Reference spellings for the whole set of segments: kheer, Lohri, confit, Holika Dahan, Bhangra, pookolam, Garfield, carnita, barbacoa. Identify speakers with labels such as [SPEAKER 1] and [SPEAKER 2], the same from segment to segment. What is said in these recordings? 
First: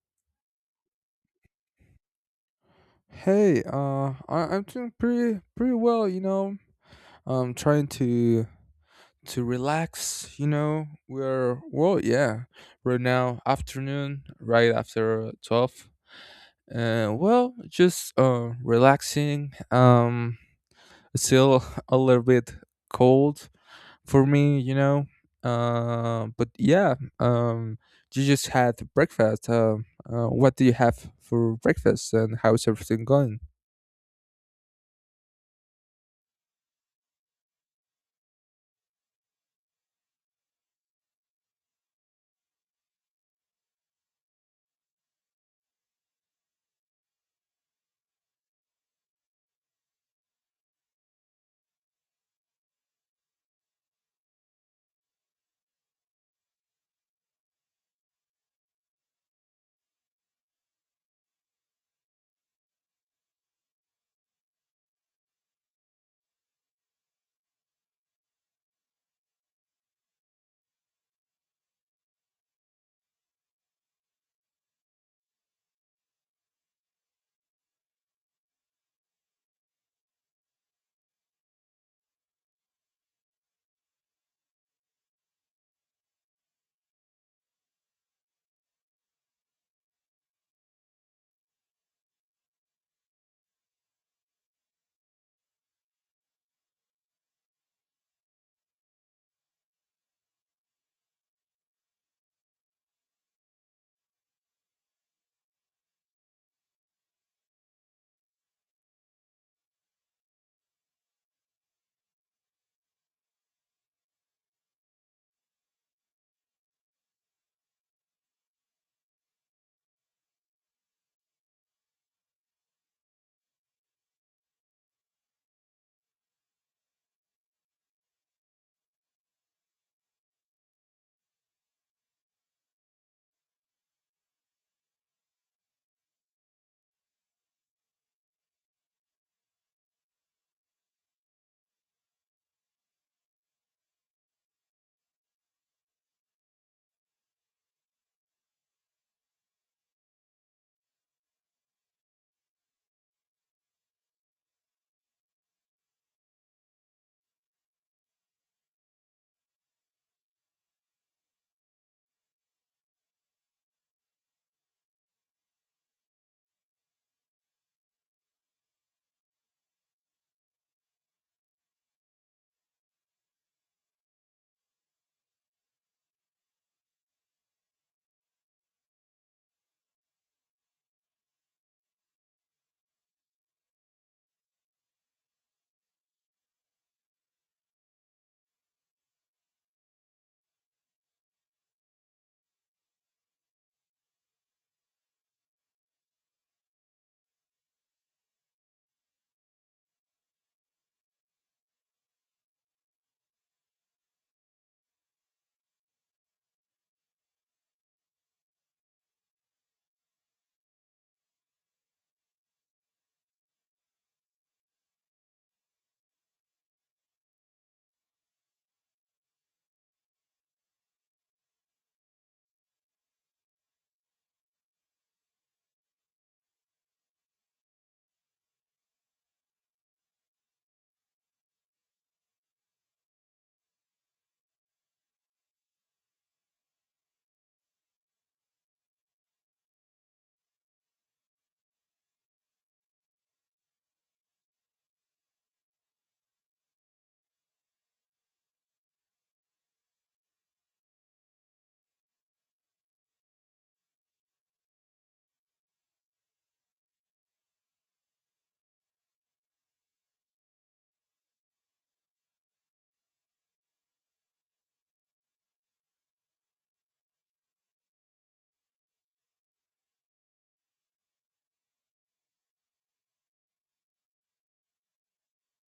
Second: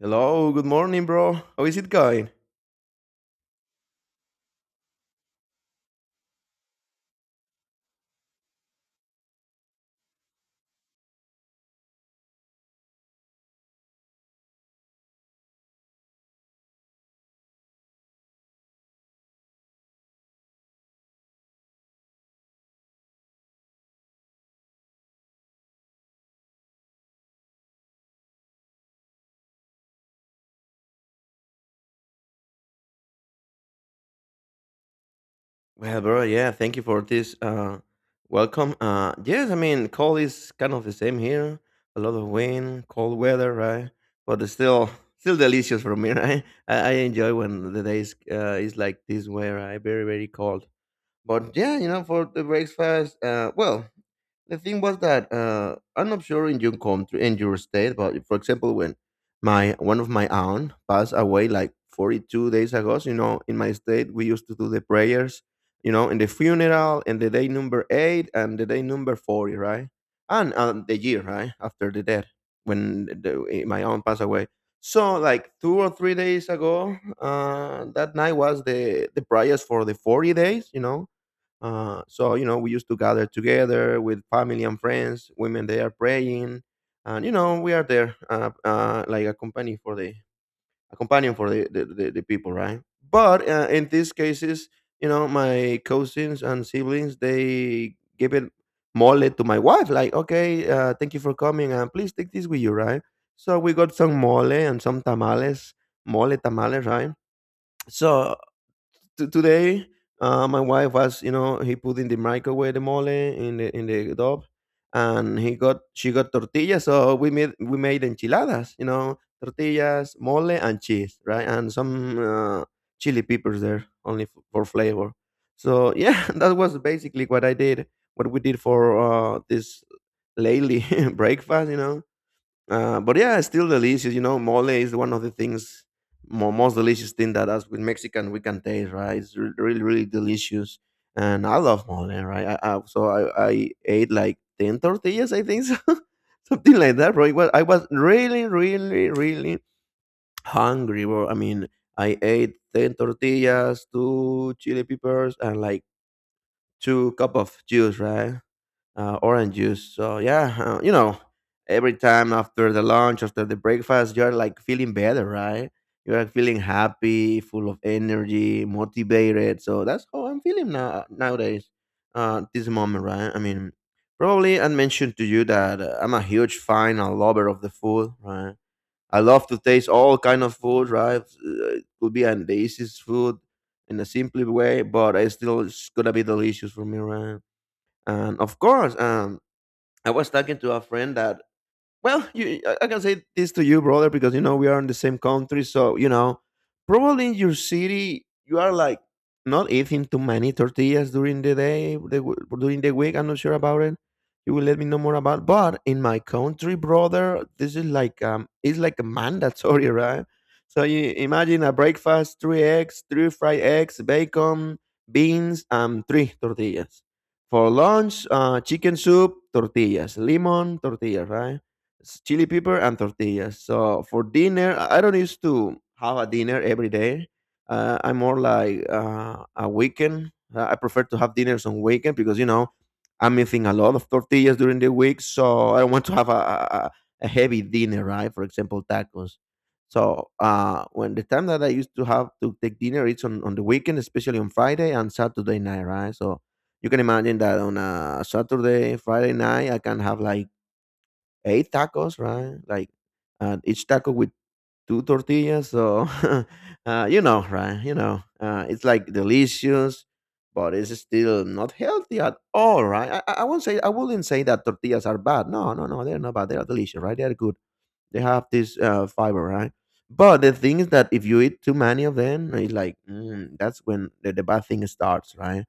[SPEAKER 1] Hello, good morning, bro. How is it going?
[SPEAKER 2] Hey, I'm doing pretty well. I'm trying to relax. We're Well, yeah, right now afternoon, right after 12, and well, just relaxing. It's still a little bit cold for me. But yeah, you just had breakfast. What do you have for breakfast, and how's everything going?
[SPEAKER 1] Well, bro, yeah, thank you for this welcome. Yes, I mean, cold is kind of the same here. A lot of wind, cold weather, right? But it's still delicious for me, right? I enjoy when the days is like this way, right? Very, very cold. But yeah, you know, for the breakfast, well, the thing was that I'm not sure in your country, in your state, but for example, when my one of my aunt passed away like 42 days ago, you know, in my state we used to do the prayers, you know, in the funeral, and the day number eight and the day number 40, right? And the year, right, after the death when my aunt passed away. So like 2 or 3 days ago, that night was the prayers for the 40 days, you know, you know, we used to gather together with family and friends. Women, they are praying, and you know, we are there, like a company for the a companion for the people, right? But in these cases, you know, my cousins and siblings, they give it mole to my wife, like, okay, thank you for coming, and please take this with you, right? So we got some mole and some tamales, mole tamales, right? So today my wife was, you know, he put in the microwave the mole in the dob, and he got she got tortillas, so we made enchiladas, you know, tortillas, mole, and cheese, right? And some chili peppers there only for flavor. So yeah, that was basically what I did, what we did for this lately breakfast, you know. But yeah, it's still delicious. You know, mole is one of the things, most delicious thing that us with Mexican we can taste, right? It's really, really delicious, and I love mole, right? So I ate like 10 tortillas, I think, so. Something like that, right? Well, I was really, really, really hungry. Bro. I mean, I ate 10 tortillas, two chili peppers, and like two cup of juice, right? Orange juice. So yeah, you know, every time after the lunch, after the breakfast, you're like feeling better, right? You're feeling happy, full of energy, motivated. So that's how I'm feeling now nowadays. This moment, right? I mean, probably I mentioned to you that I'm a huge fan and lover of the food, right? I love to taste all kind of food, right? It could be an the easiest food in a simple way, but it's still it's gonna be delicious for me, right? And of course, I was talking to a friend that, well, you, I can say this to you, brother, because you know we are in the same country. So you know, probably in your city, you are like not eating too many tortillas during the day, during the week. I'm not sure about it. You will let me know more about. But in my country, brother, this is like it's like a mandatory, right? So you imagine a breakfast: three eggs, three fried eggs, bacon, beans, and three tortillas. For lunch, chicken soup, tortillas, lemon, tortillas, right? Chili pepper and tortillas. So for dinner, I don't used to have a dinner every day. I'm more like a weekend. I prefer to have dinners on weekend because you know I'm eating a lot of tortillas during the week, so I don't want to have a heavy dinner, right? For example, tacos. So when the time that I used to have to take dinner, it's on the weekend, especially on Friday and Saturday night, right? So you can imagine that on a Saturday, Friday night, I can have like 8 tacos, right? Like each taco with two tortillas. So, you know, right? You know, it's like delicious, but it's still not healthy at all, right? I won't say, I wouldn't say that tortillas are bad. No, no, no, they're not bad. They are delicious, right? They are good. They have this fiber, right? But the thing is that if you eat too many of them, it's like that's when the bad thing starts, right?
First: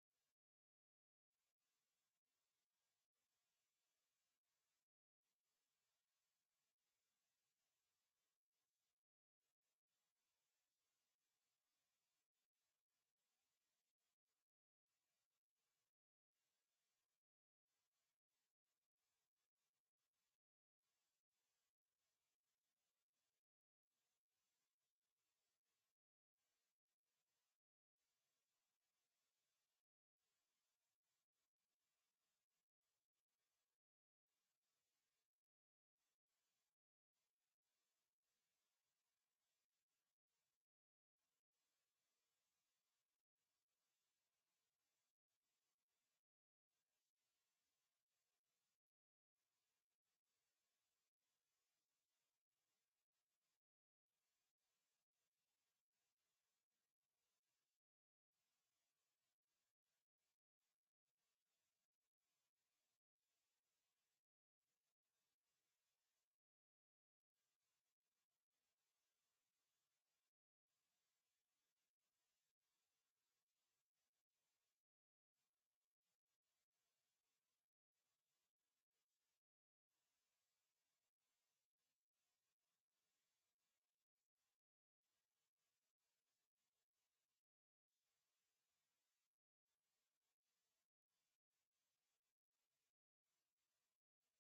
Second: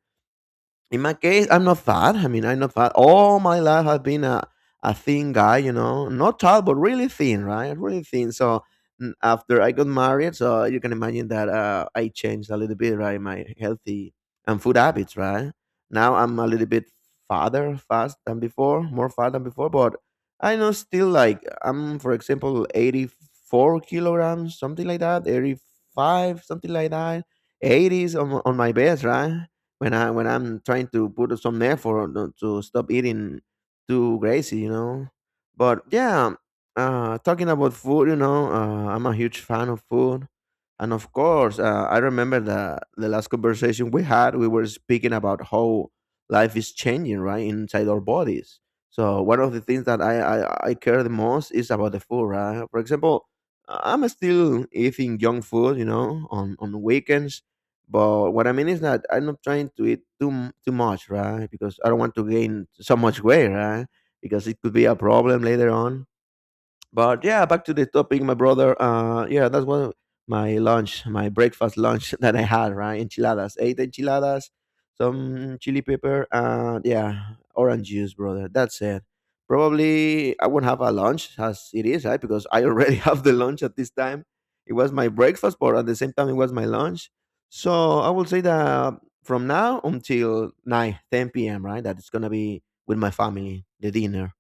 [SPEAKER 1] In my case, I'm not fat. I mean, I'm not fat. All my life, I've been a thin guy, you know, not tall, but really thin, right? Really thin. So after I got married, so you can imagine that I changed a little bit, right? My healthy and food habits, right? Now I'm a little bit farther fast than before, more fat than before, but I know still like I'm, for example, 84 kilograms, something like that, 85, something like that, 80s on my best, right? When I'm trying to put some effort on to stop eating too crazy, you know. But yeah, talking about food, you know, I'm a huge fan of food, and of course, I remember the last conversation we had. We were speaking about how life is changing, right, inside our bodies. So one of the things that I care the most is about the food, right? For example, I'm still eating junk food, you know, on weekends, but what I mean is that I'm not trying to eat too too much, right? Because I don't want to gain so much weight, right? Because it could be a problem later on. But yeah, back to the topic, my brother. Yeah, that's one of my lunch, my breakfast lunch that I had, right? Enchiladas, 8 enchiladas, some chili pepper, and yeah, orange juice, brother. That's it. Probably I won't have a lunch as it is, right? Because I already have the lunch at this time. It was my breakfast, but at the same time, it was my lunch. So I will say that from now until 9:10 p.m., right? That it's going to be with my family, the dinner.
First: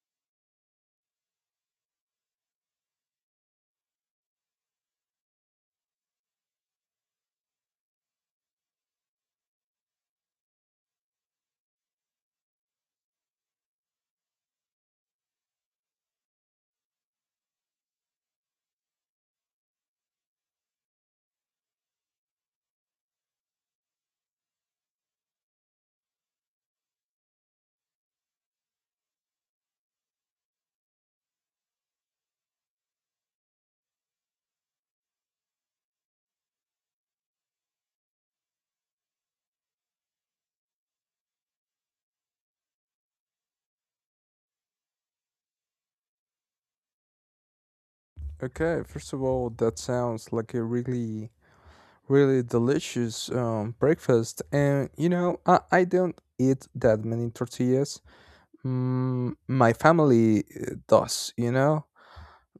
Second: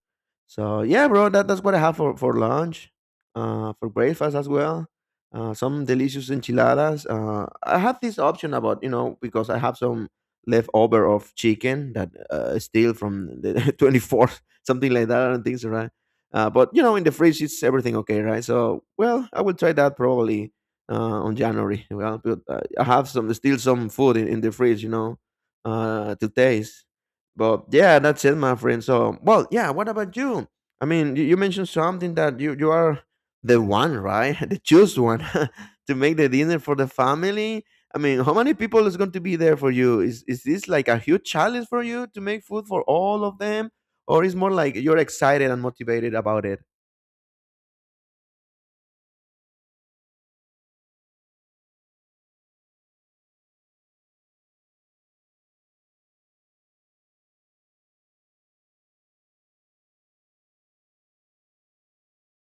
[SPEAKER 1] So yeah, bro, that's what I have for lunch, for breakfast as well. Some delicious enchiladas. I have this option about, you know, because I have some leftover of chicken that I steal from the 24th, something like that, and things, right. But you know, in the fridge it's everything okay, right. So well, I will try that probably uh, on January. Well, but, I have some still some food in the fridge, you know, to taste. But yeah, that's it, my friend. So, well, yeah. What about you? I mean, you mentioned something that you are the one, right? The choose one to make the dinner for the family. I mean, how many people is going to be there for you? Is this like a huge challenge for you to make food for all of them, or is more like you're excited and motivated about it?
[SPEAKER 2] Okay, first of all, that sounds like a really, really delicious breakfast. And I don't eat that many tortillas. My family does, you know?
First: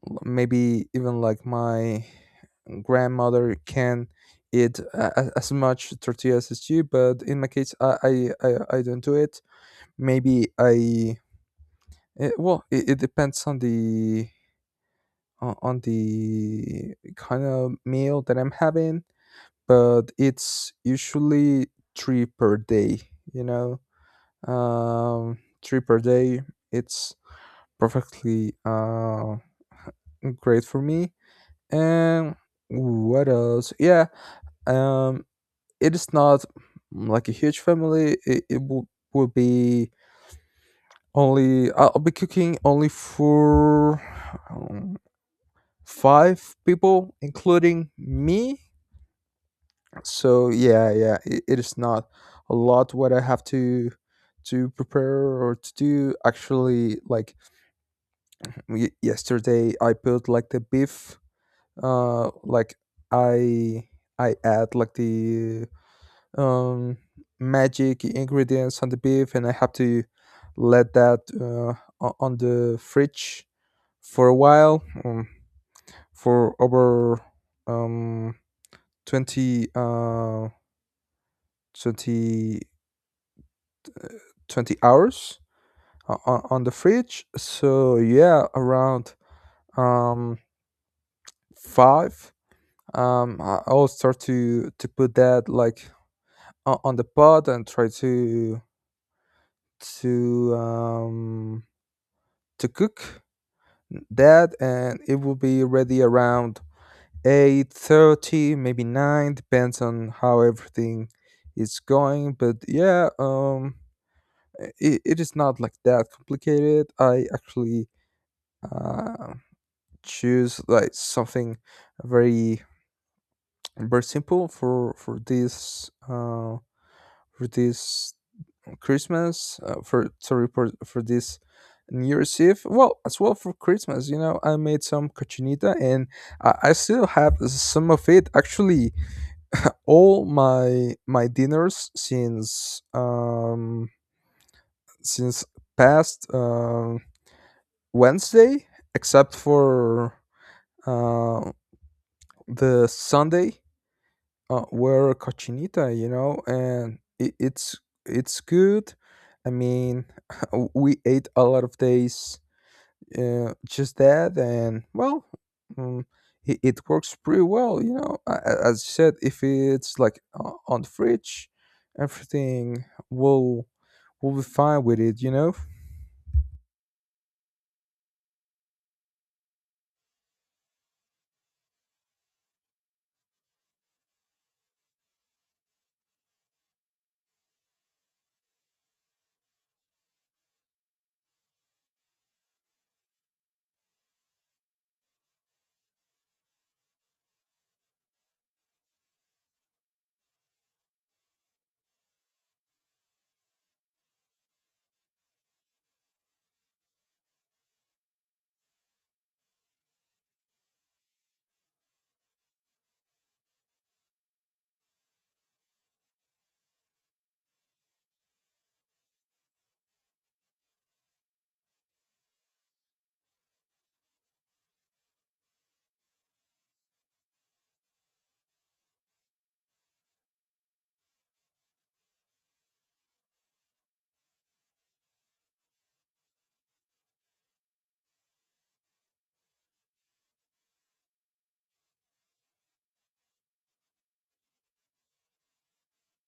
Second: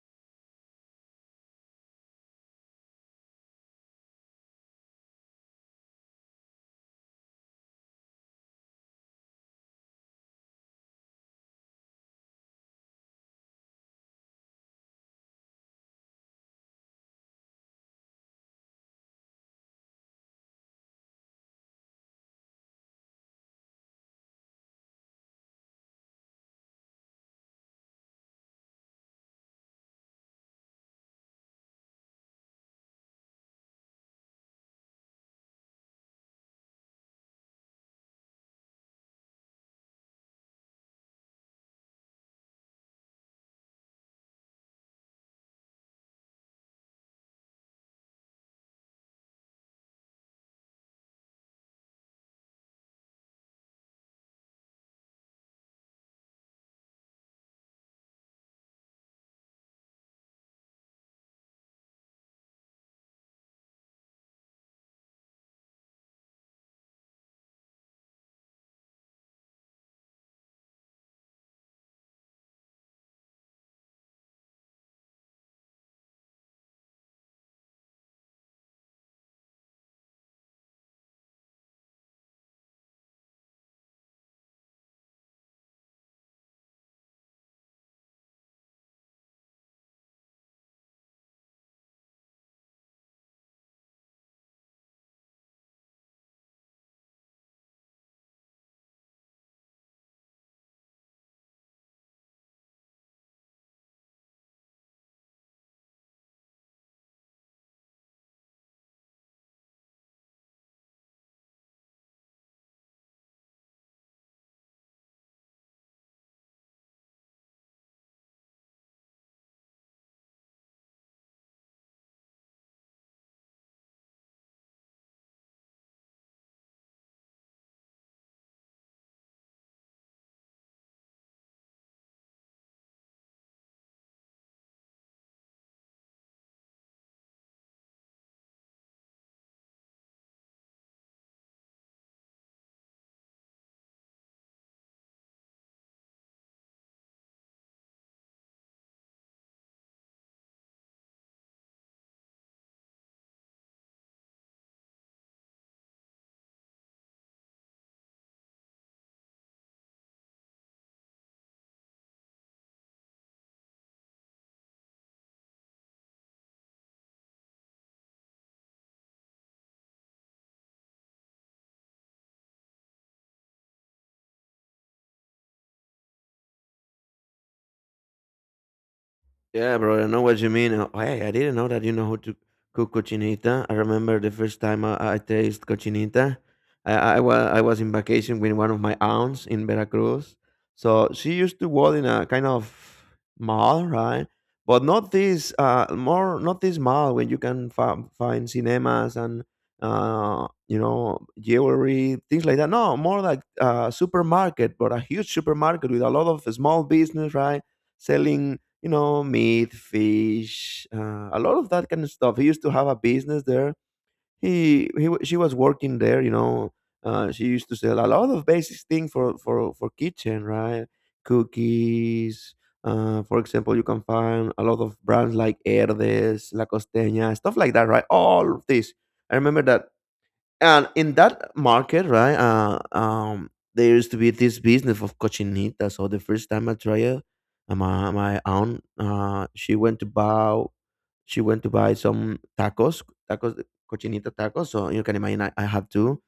[SPEAKER 2] Maybe even like my grandmother can eat as much tortillas as you, but in my case, I don't do it. Maybe I, well, it depends on the kind of meal that I'm having, but it's usually three per day, you know? Three per day, it's perfectly great for me. And what else? Yeah, um, it is not like a huge family, it will be only, I'll be cooking only for um, five people, including me. So yeah, yeah, it is not a lot what I have to prepare or to do. Actually, like yesterday, I put like the beef. Like I I add like the um magic ingredients on the beef, and I have to let that on the fridge for a while, for over um 20 twenty twenty hours on the fridge. So yeah, around um five, I'll start to put that like on the pot and try to um to cook that, and it will be ready around 8:30, maybe nine, depends on how everything is going. But yeah. It is not like that complicated. I actually Uh, choose like something very very simple for this for this Christmas, for sorry, for this New Year's Eve. Well, as well for Christmas, I made some cochinita, and I still have some of it actually. All my dinners since past Wednesday except for uh the Sunday, were cochinita, and it's good. I mean, we ate a lot of days just that, and well, um, it works pretty well. As you said, if it's like on the fridge, everything will be fine with it.
[SPEAKER 1] Yeah, bro, I know what you mean. Hey, I didn't know that you know how to cook cochinita. I remember the first time I taste cochinita. I was in vacation with one of my aunts in Veracruz. So she used to work in a kind of mall, right? But not this, more not this mall where you can find cinemas and you know, jewelry things like that. No, more like a supermarket, but a huge supermarket with a lot of small business, right? Selling, you know, meat, fish, a lot of that kind of stuff. He used to have a business there. She was working there, you know. She used to sell a lot of basic things for for kitchen, right? Cookies. For example, you can find a lot of brands like Herdes, La Costeña, stuff like that, right? All of this. I remember that, and in that market, right? There used to be this business of cochinita. So the first time I tried it, my aunt, she went to buy, she went to buy some tacos, tacos, cochinita tacos. So you can imagine, I have two.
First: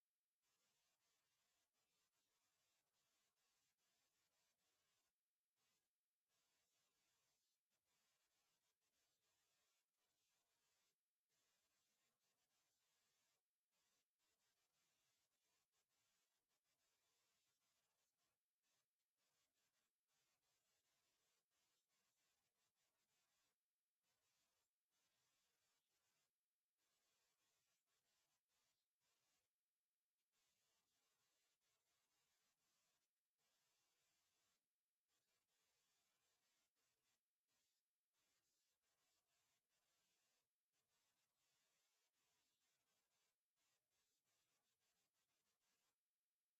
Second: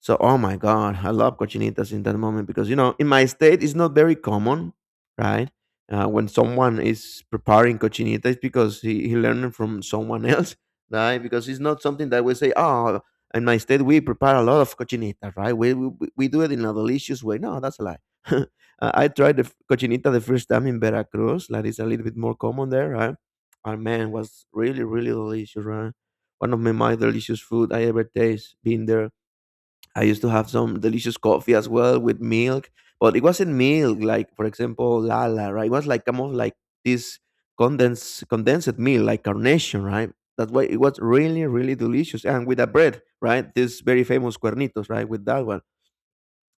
[SPEAKER 1] So oh my god, I love cochinitas in that moment because you know in my state it's not very common, right? When someone is preparing cochinita, it's because he learned it from someone else, right? Because it's not something that we say, oh, in my state we prepare a lot of cochinita, right? We do it in a delicious way. No, that's a lie. I tried the cochinita the first time in Veracruz. That is a little bit more common there, right? And man, was really, really delicious, right? One of my most delicious food I ever taste, been there. I used to have some delicious coffee as well with milk, but it wasn't milk like, for example, Lala, right? It was like kind of like this condensed milk, like carnation, right? That's why it was really, really delicious. And with a bread, right? This very famous cuernitos, right? With that one.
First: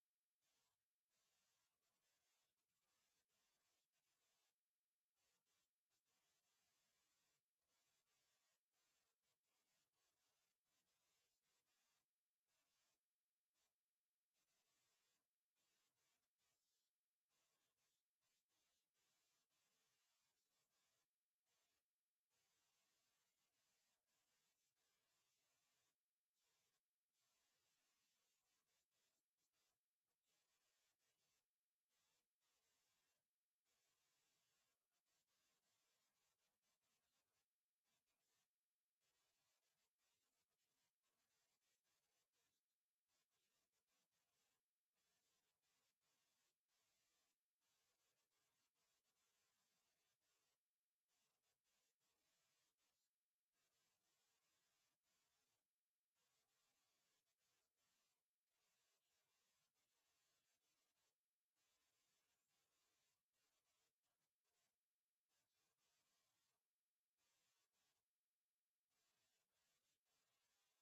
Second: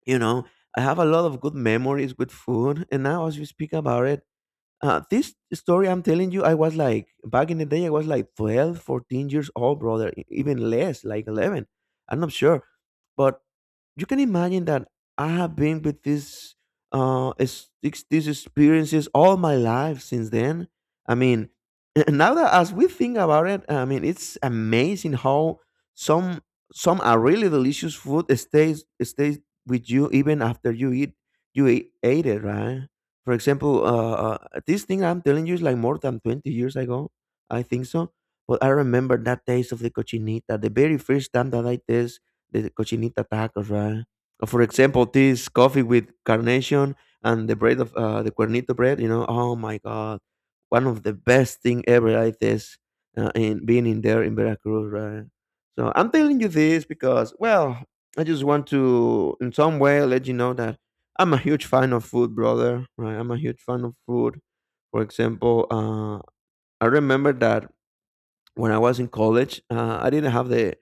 [SPEAKER 1] You know, I have a lot of good memories with food. And now as you speak about it, this story I'm telling you, I was like, back in the day, I was like 12, 14 years old, brother, even less, like 11. I'm not sure. But you can imagine that I have been with this, these experiences all my life since then. I mean, now that as we think about it, I mean, it's amazing how some some are really delicious food stays with you even after you eat you ate it, right? For example, this thing I'm telling you is like more than 20 years ago. I think so. But I remember that taste of the cochinita, the very first time that I taste the cochinita tacos, right? For example, this coffee with carnation and the bread of the cuernito bread, you know, oh my God, one of the best thing ever I taste in being in there in Veracruz, right? So I'm telling you this because, well, I just want to, in some way, let you know that I'm a huge fan of food, brother. Right? I'm a huge fan of food. For example, I remember that when I was in college, I didn't have the,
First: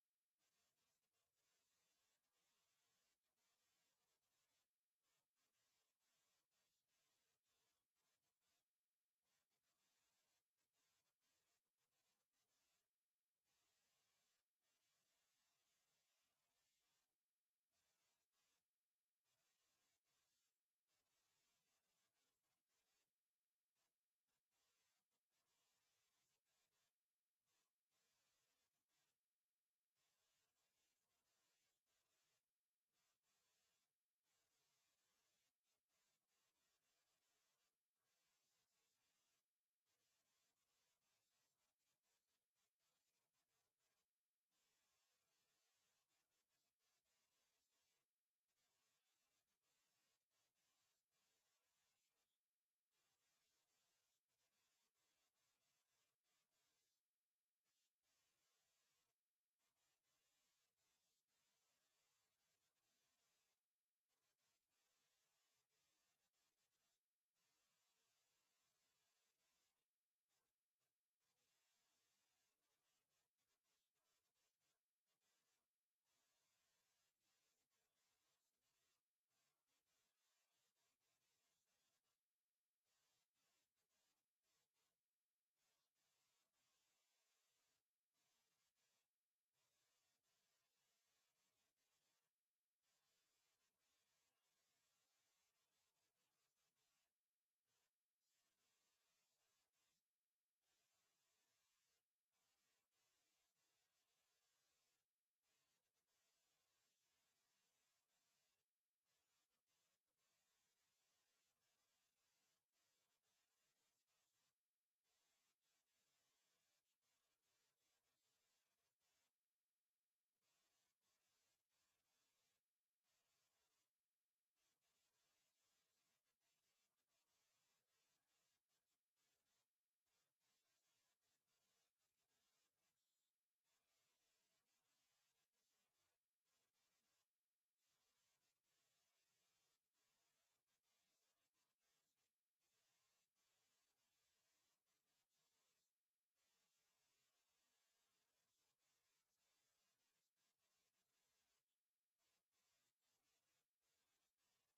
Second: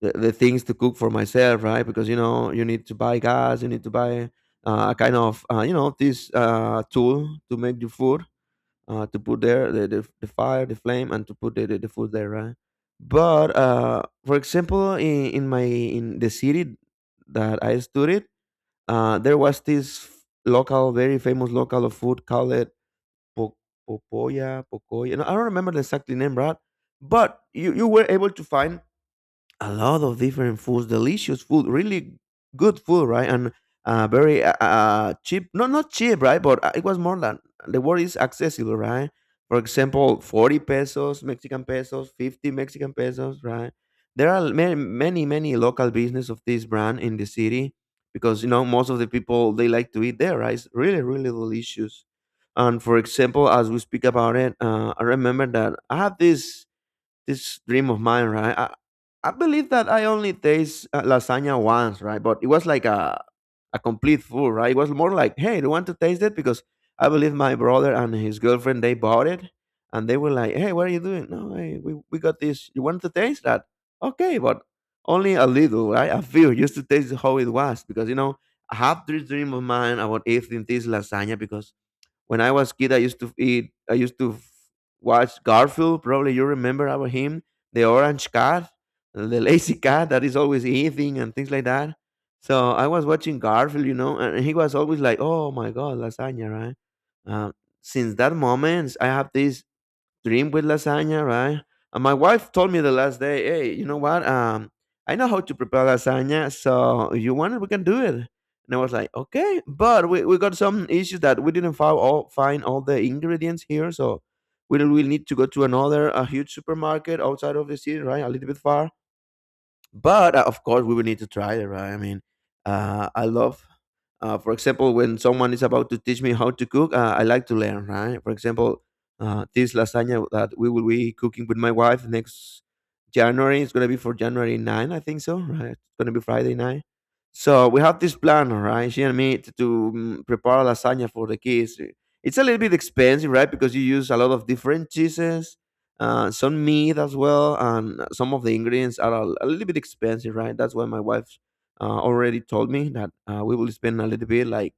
[SPEAKER 1] the things to cook for myself, right? Because you know you need to buy gas, you need to buy a kind of you know this tool to make the food, to put there the fire, the flame, and to put the food there, right? But for example, in my in the city that I studied, there was this local, very famous local of food called po- Popoya, Pocoya. No, I don't remember the exact name, Brad. But you were able to find a lot of different foods, delicious food, really good food, right? And very cheap. No, not cheap, right? But it was more than the word is accessible, right? For example, 40 pesos, Mexican pesos, 50 Mexican pesos, right? There are many, many, many local business of this brand in the city, because you know most of the people they like to eat there, right? It's really, really delicious. And for example, as we speak about it, I remember that I have this dream of mine, right? I believe that I only taste lasagna once, right? But it was like a complete food, right? It was more like, hey, do you want to taste it? Because I believe my brother and his girlfriend, they bought it. And they were like, hey, what are you doing? No, hey, we got this. You want to taste that? Okay, but only a little, right? A few, just to taste how it was. Because, you know, I have this dream of mine about eating this lasagna because when I was kid, I used to eat. I used to watch Garfield. Probably you remember about him, the orange cat, the lazy cat that is always eating and things like that. So I was watching Garfield, you know, and he was always like, "Oh my god, lasagna!" Right? Um, since that moment, I have this dream with lasagna, right? And my wife told me the last day, hey, you know what? I know how to prepare lasagna, so if you want it, we can do it. And I was like, okay, but we got some issues that we didn't find all the ingredients here, so we will need to go to another a huge supermarket outside of the city, right? A little bit far, but of course we will need to try it, right? I mean, I love for example, when someone is about to teach me how to cook, I like to learn, right? For example, this lasagna that we will be cooking with my wife next January, it's going to be for January 9, I think so, right? It's going to be Friday night. So we have this plan, all right, she and me to prepare lasagna for the kids. It's a little bit expensive, right? Because you use a lot of different cheeses, some meat as well, and some of the ingredients are a little bit expensive, right? That's why my wife already told me that we will spend a little bit, like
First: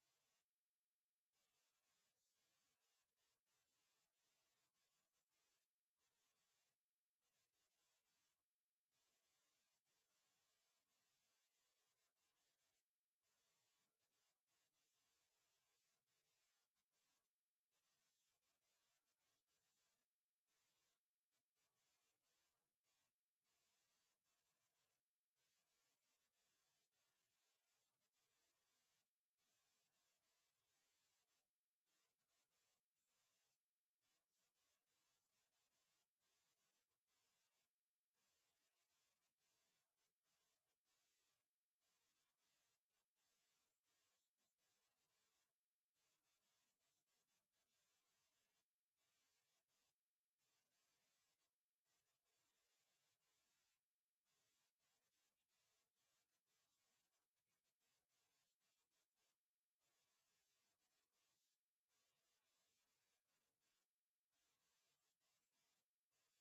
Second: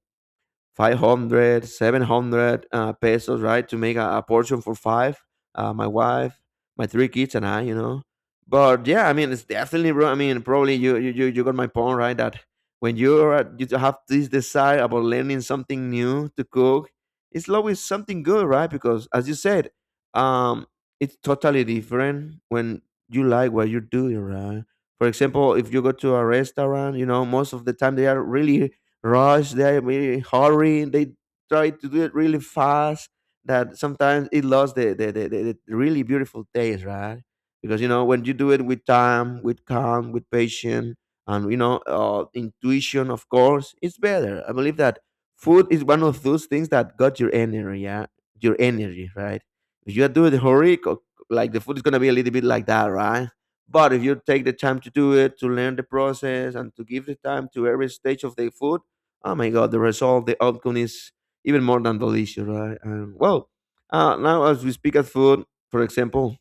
[SPEAKER 1] 500, 700 pesos, right, to make a portion for 5. My wife, my three kids and I, you know. But yeah, I mean, it's definitely wrong. I mean, probably you got my point, right? That when you're you have this desire about learning something new to cook, it's always something good, right? Because as you said, um it's totally different when you like what you're doing, right? For example, if you go to a restaurant, you know, most of the time they are really rush, they really hurry, they try to do it really fast, that sometimes it lost the really beautiful taste, right? Because you know, when you do it with time, with calm, with patience, and you know, intuition, of course it's better. I believe that food is one of those things that got your energy. Yeah, your energy, right? If you do it hurry, like the food is going to be a little bit like that, right? But if you take the time to do it, to learn the process, and to give the time to every stage of the food, oh my God, the result, the outcome is even more than delicious, right? And well, now as we speak at food, for example,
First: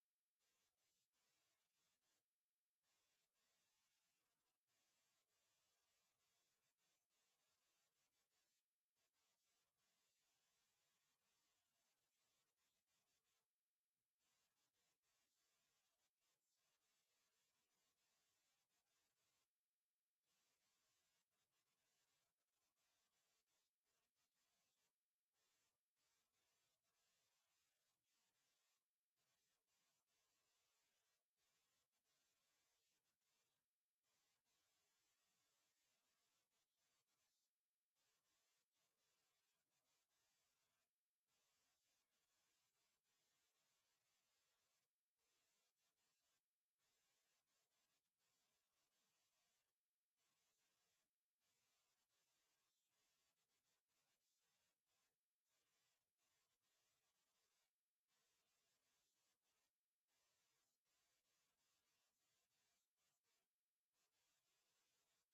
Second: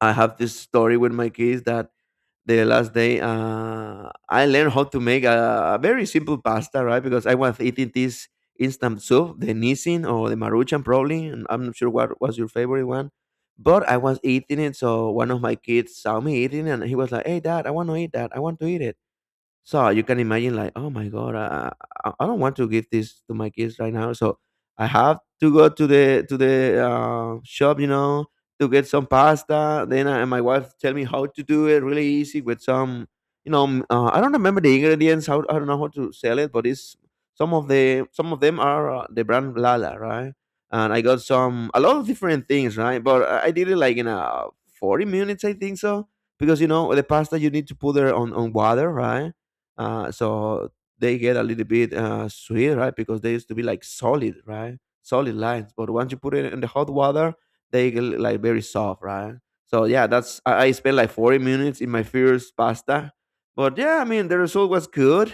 [SPEAKER 1] I have this story with my kids that the last day I learned how to make a very simple pasta, right? Because I was eating this instant soup, the Nissin or the Maruchan, probably. And I'm not sure what was your favorite one. But I was eating it, so one of my kids saw me eating, and he was like, "Hey, Dad, I want to eat that. I want to eat it." So you can imagine, like, oh my god, I don't want to give this to my kids right now, so I have to go to the shop, you know, to get some pasta. Then my wife tell me how to do it, really easy with some, you know, I don't remember the ingredients. How I don't know how to sell it, but it's some of them are the brand Lala, right? And I got some a lot of different things, right? But I did it like in 40 minutes, I think so, because you know the pasta you need to put it on water, right? So they get a little bit sweet, right? Because they used to be like solid, right? Solid lines, but once you put it in the hot water, they get like very soft, right? So yeah, that's I spent like 40 minutes in my first pasta, but yeah, I mean the result was good.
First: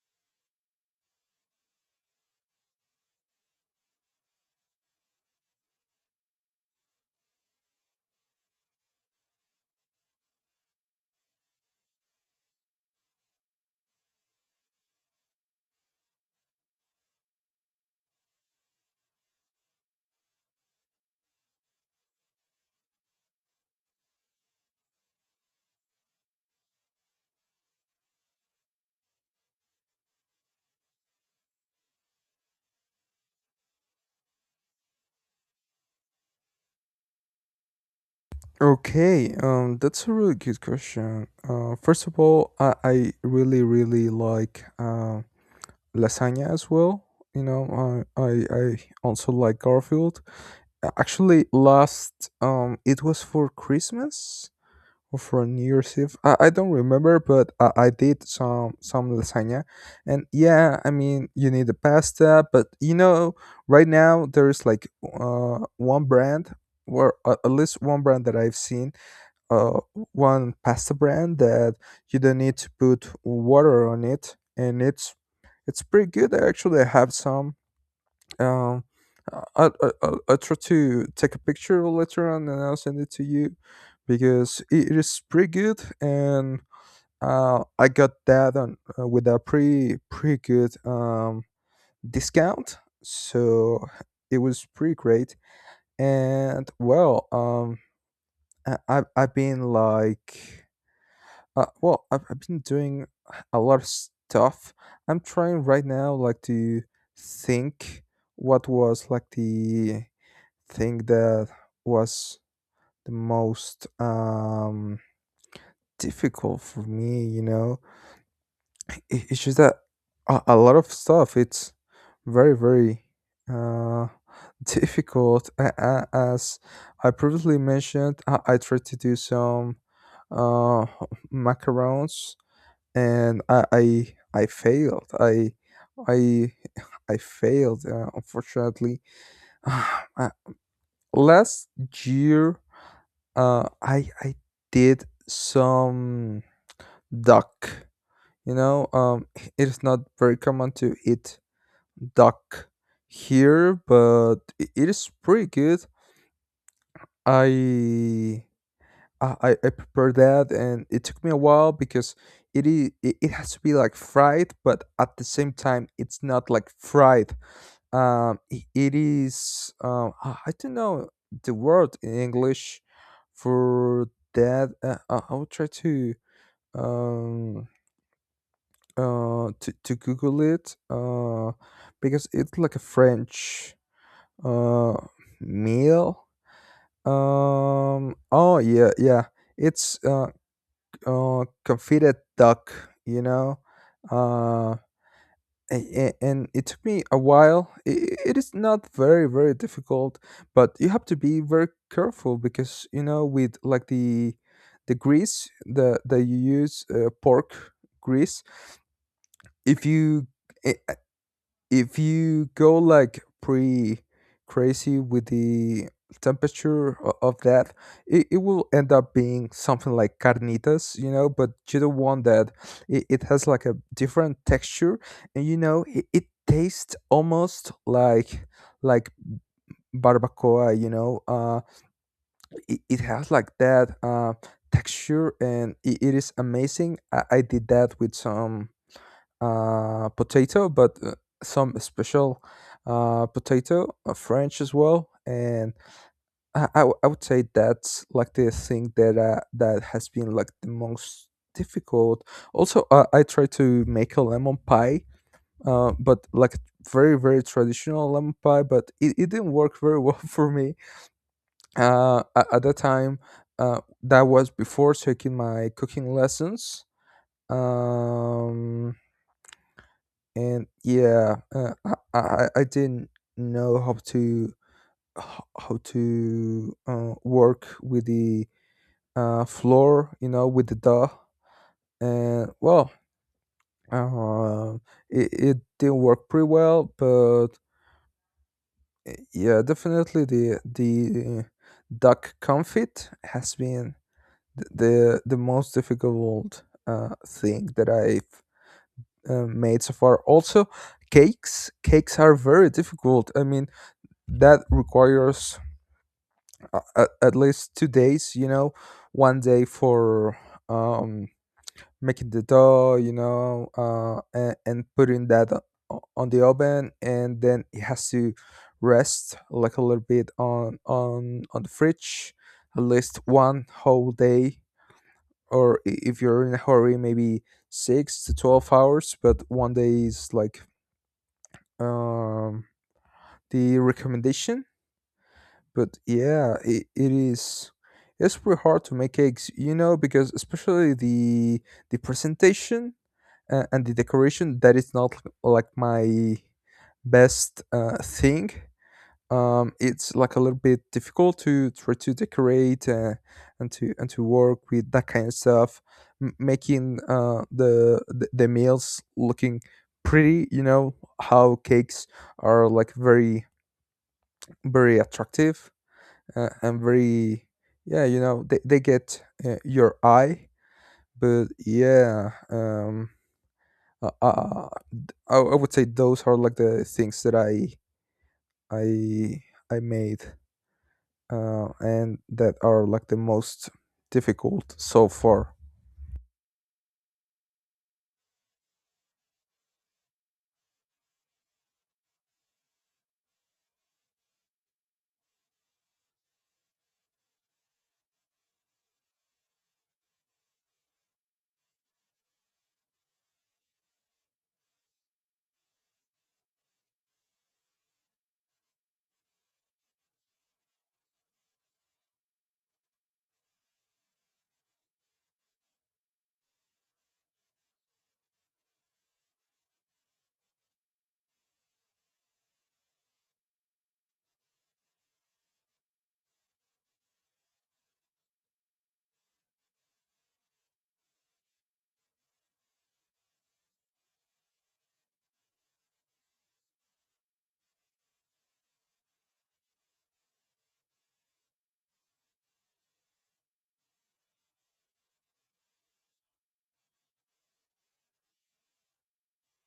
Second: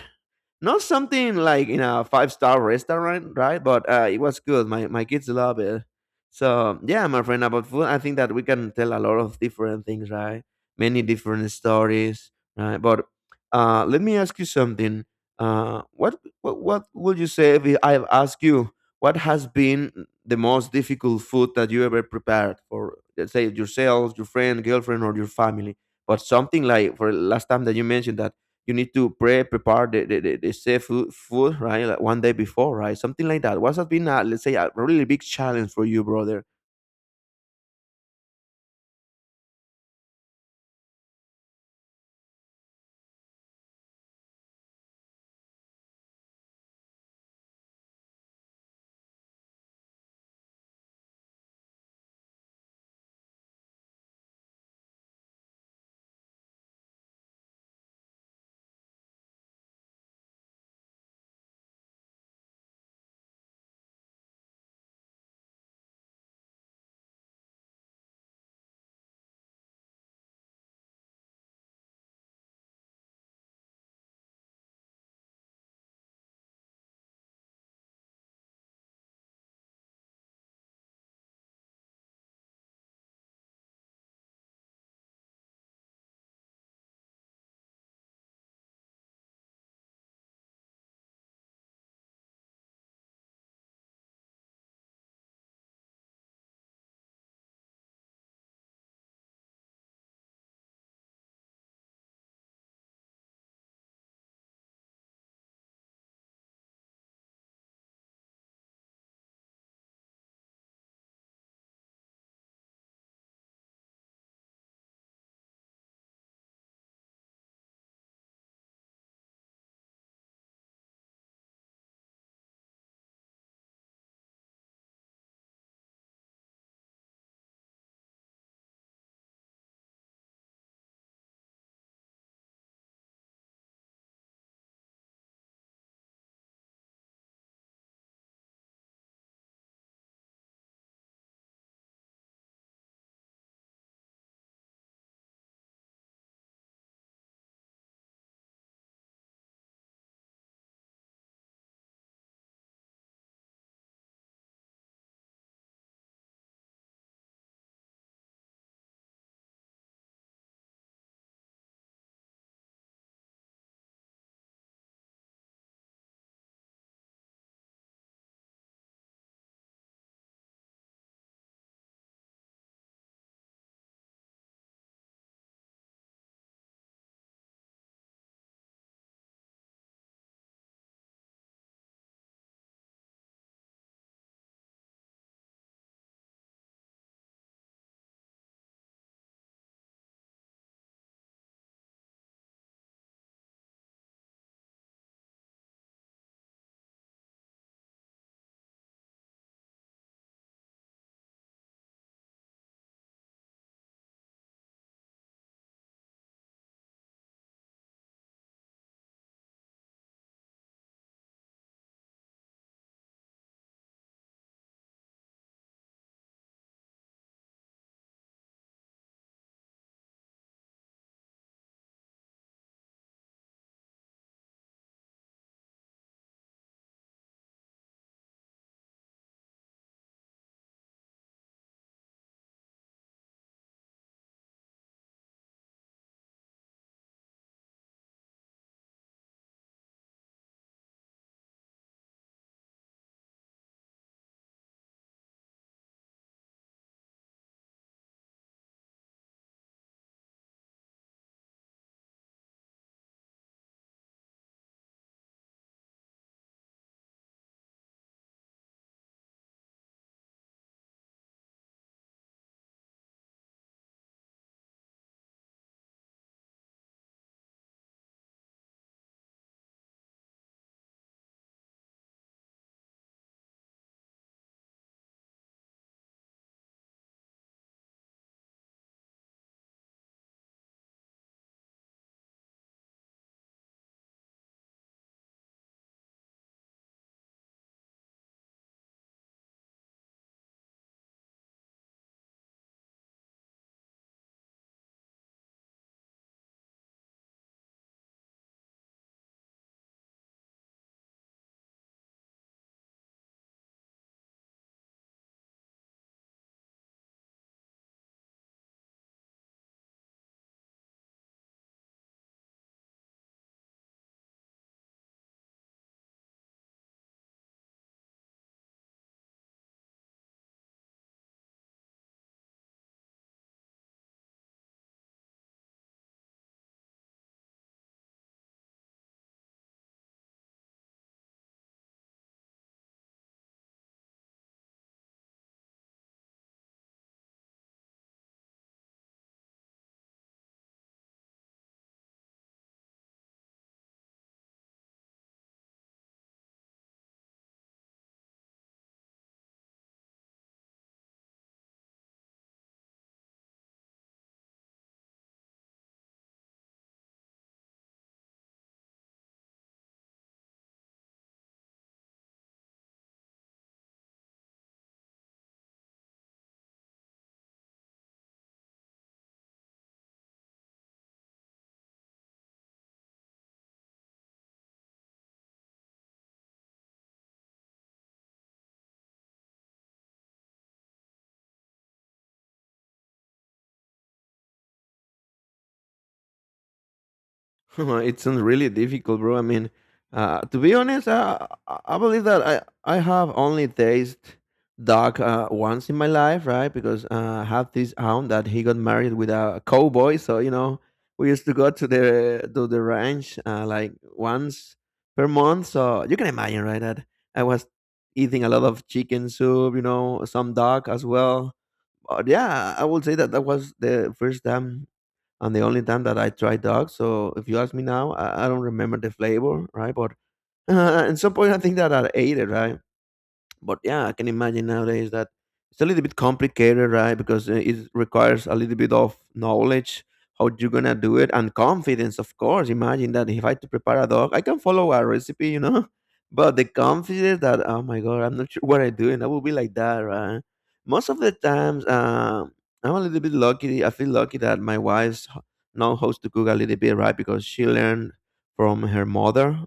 [SPEAKER 1] Not something like in a five-star restaurant, right? But it was good. My kids love it. So yeah, my friend, about food, I think that we can tell a lot of different things, right? Many different stories, right? But let me ask you something. What would you say if I ask you what has been the most difficult food that you ever prepared for, let's say, yourself, your friend, girlfriend, or your family? But something like for last time that you mentioned that you need to prepare the safe food, food, right? Like one day before, right? Something like that. What has been, a let's say, a really big challenge for you, brother?
[SPEAKER 2] Okay, that's a really good question. First of all, I really really like lasagna as well. I also like Garfield. Actually, last it was for Christmas or for New Year's Eve. I don't remember, but I did some lasagna, and yeah, I mean, you need the pasta, but right now there is like one brand. Or at least one brand that I've seen, uh, one pasta brand that you don't need to put water on it and it's pretty good. I actually have some. Um, I, I, I try to take a picture later on and I'll send it to you because it is pretty good. And I got that on, with a pretty, pretty good discount. So it was pretty great. And I, I've, I've been like well, I've been doing a lot of stuff. I'm trying right now, like to think what was like the thing that was the most difficult for me. It's just that a lot of stuff. It's very very uh difficult. As I previously mentioned, I tried to do some uh macarons and I failed. I I failed. Unfortunately, Uh, last year I did some duck. You know, um, it is not very common to eat duck here, but it is pretty good. I I prepared that and it took me a while because it has to be like fried but at the same time it's not like fried. It is I don't know the word in English for that. I'll try to um google it because it's like a French uh meal. Oh yeah, yeah, it's confitted duck, you know. Uh, and it took me a while. It is not very, very difficult, but you have to be very careful because with like the grease that you use pork grease. If you eh, if you go like pretty crazy with the temperature of that, it will end up being something like carnitas, but you don't want that. It has like a different texture and it tastes almost like barbacoa. It has like that texture and it is amazing. I did that with some potato, but some special potato, French as well. And I would say that's like the thing that that has been like the most difficult. Also, I tried to make a lemon pie, but like very very traditional lemon pie, but it didn't work very well for me at that time. That was before taking my cooking lessons. Um, And yeah, I didn't know how to work with the floor, with the duh. And well, uh, it, it didn't work pretty well, but yeah, definitely the duck confit has been the most difficult thing that I've made so far. Also, cakes are very difficult. I mean, that requires at least 2 days, one day for um making the dough, and putting that on the oven, and then it has to rest like a little bit on the fridge at least one whole day, or if you're in a hurry maybe 6 to 12 hours, but one day is like um the recommendation. But yeah, it's pretty hard to make cakes, because especially the presentation and the decoration that is not like my best thing. It's like a little bit difficult to try to decorate and to work with that kind of stuff. Making the meals looking pretty. You know how cakes are like very very attractive and very, yeah, they get your eye, but yeah um uh, uh, d- I, I would say those are like the things that i I made and that are like the most difficult so far.
[SPEAKER 1] It sounds really difficult, bro. I mean, to be honest, I believe that I have only tasted duck once in my life, right? Because I have this aunt that he got married with a cowboy. So, you know, we used to go to the ranch like once per month. So you can imagine, right, that I was eating a lot of chicken soup, you know, some duck as well. But yeah, I would say that that was the first time and the only time that I tried dog. So if you ask me now, I don't remember the flavor, right? But at some point, I think that I ate it, right? But yeah, I can imagine nowadays that it's a little bit complicated, right? Because it requires a little bit of knowledge how you're gonna do it and confidence, of course. Imagine that if I had to prepare a dog, I can follow a recipe, but the confidence that, oh my god, I'm not sure what I do, and I will be like that, right? Most of the times, I'm a little bit lucky. I feel lucky that my know how to cook a little bit, right? Because she learned from her mother.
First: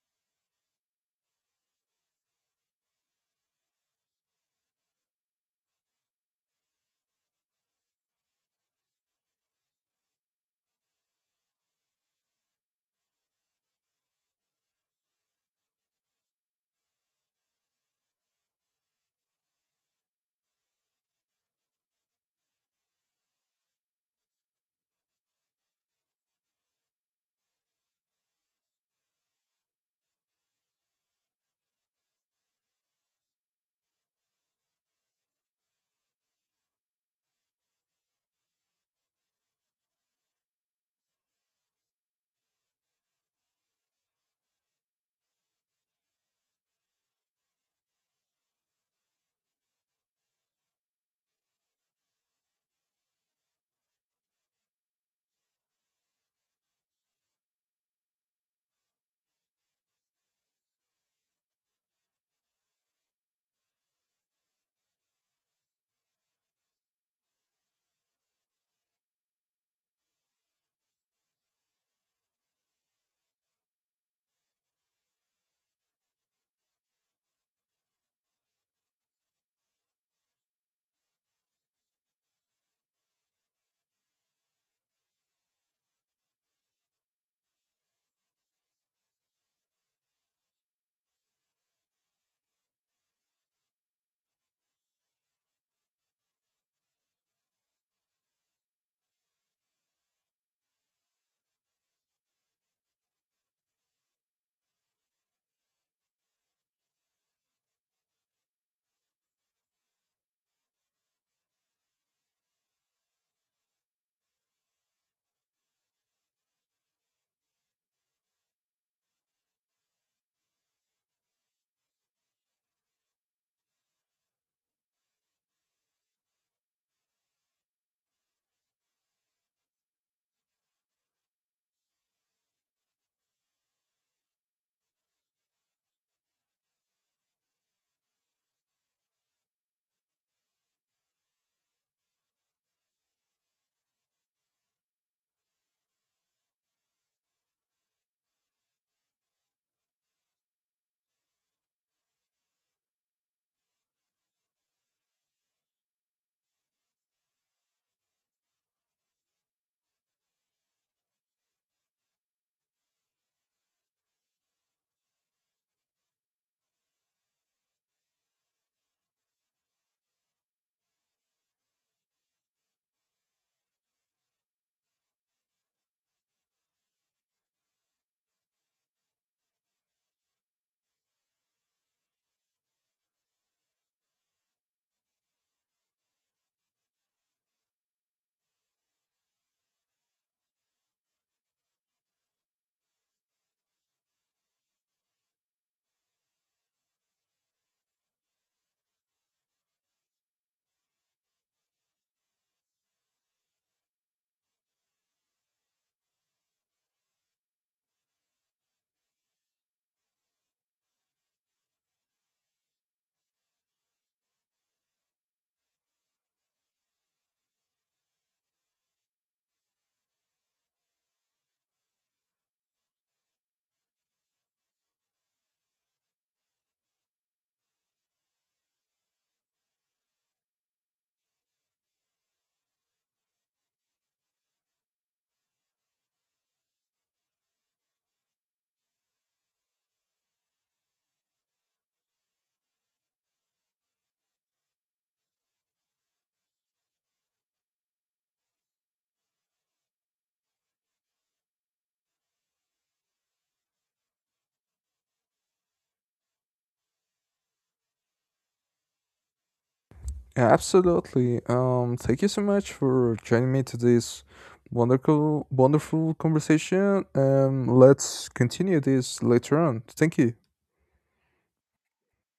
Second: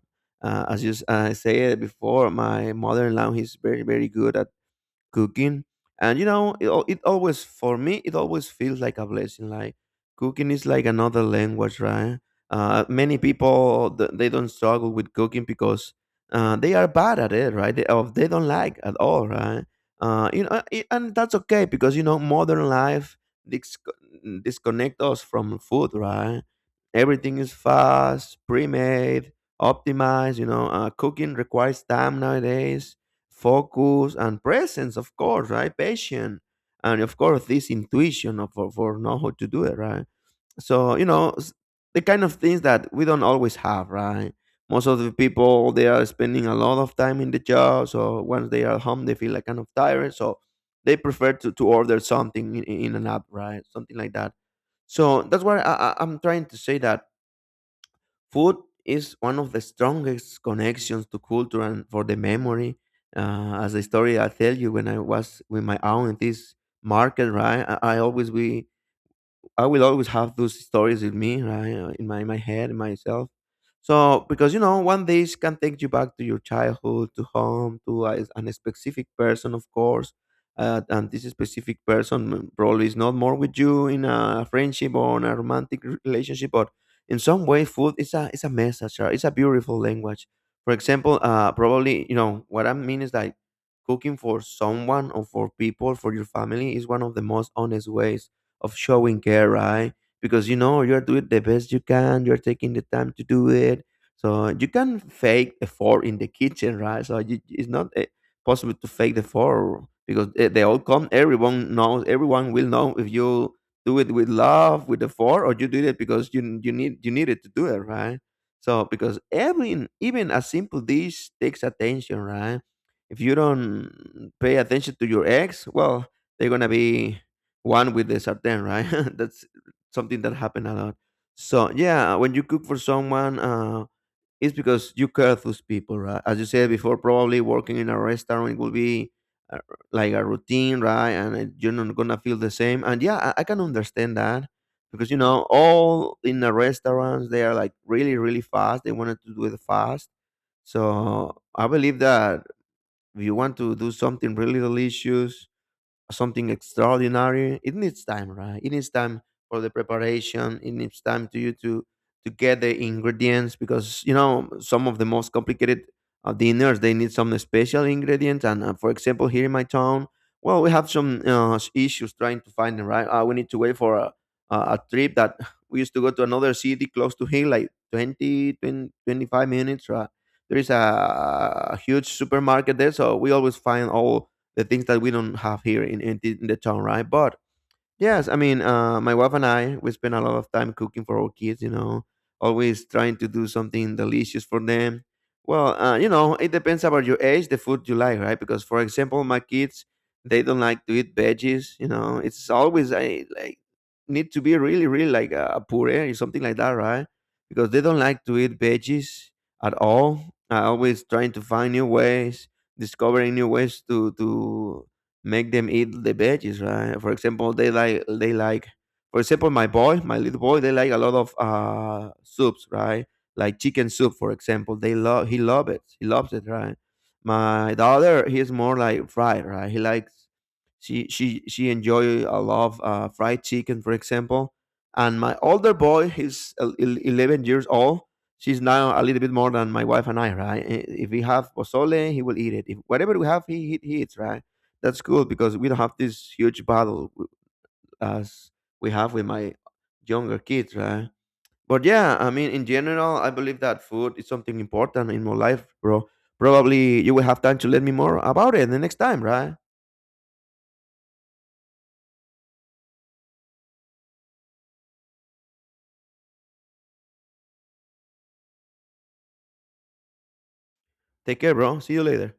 [SPEAKER 1] As I said before, my mother-in-law is very very good cooking. And it always, for me, it always feels like a blessing. Like cooking is like another language, right? Many people they don't struggle with cooking because they are bad at it, right? They, or they don't like at all, right? And that's okay because, you know, modern life dis- disconnect us from food, right? Everything is fast, pre-made, optimized. You know, cooking requires time nowadays, focus and presence, of course, right? Patience. And of course, this intuition of, for know how to do it right. So you know, the kind of things that we don't always have, right? Most of the people, they are spending a lot of time in the job, so once they are home, they feel like kind of tired. So they prefer to order something in an app, right? Something like that. So that's why I'm trying to say that food is one of the strongest connections to culture and for the memory. As a story I tell you, when I was with my aunt this market, right? I will always have those stories in me, right, in my head, in myself. So because you know, one days can take you back to your childhood, to home, to a, an specific person, of course. And this specific person probably is not more with you in a friendship or in a romantic relationship, but in some way, food is a message. Right? It's a beautiful language. For example, probably you know what I mean is like cooking for someone or for people for your family is one of the most honest ways of showing care, right? Because you know you're doing the best you can, you're taking the time to do it. So you can fake the four in the kitchen, right? So you, it's not possible to fake the four because they all come. Everyone knows. Everyone will know if you do it with love, with the four, or you do it because you needed to do it, right? So because every even a simple dish takes attention, right? If you don't pay attention to your ex, well, they're gonna be one with the sartén, right? That's something that happened a lot. So yeah, when you cook for someone, it's because you care those people, right? As you said before, probably working in a restaurant, it will be uh, like a routine, right? And it- you're not gonna feel the same. And yeah, I can understand that because you know all in the restaurants, they are like really really fast. They wanted to do it fast. So I believe that if you want to do something really delicious, something extraordinary, it needs time, right? It needs time for the preparation. It needs time to you to get the ingredients because you know some of the most complicated dinners, they need some special ingredients. And for example, here in my town, well, we have some issues trying to find them, right? Uh, we need to wait for a trip that we used to go to another city close to here like 25 minutes, right? There is a huge supermarket there, so we always find all the things that we don't have here in the town, right? But yes, I mean, my wife and I, we spend a lot of time cooking for our kids. You know, always trying to do something delicious for them. Well, you know, it depends about your age, the food you like, right? Because, for example, my kids, they don't like to eat veggies. You know, it's always I like need to be really, really like a puree or something like that, right? Because they don't like to eat veggies at all. I always trying to find new ways, discovering new ways to make them eat the veggies, right? For example, they like, for example, my boy, my little boy, they like a lot of soups, right? Like chicken soup, for example, they love he love it, he loves it, right? My daughter, he's more like fried, right? He likes she enjoy a lot of fried chicken, for example. And my older boy, he's 11 years old. She's now a little bit more than my wife and I, right? I- If we have pozole, he will eat it. If whatever we have, he eats, right? That's cool because we don't have this huge battle as we have with my younger kids, right? But yeah, I mean, in general, I believe that food is something important in my life, bro. Probably you will have time to let me more about it the next time, right?
[SPEAKER 2] Yeah, absolutely, thank you so much for joining me to this wonderful wonderful conversation. Let's continue this later on. Thank you.
[SPEAKER 1] Take care, bro. See you later.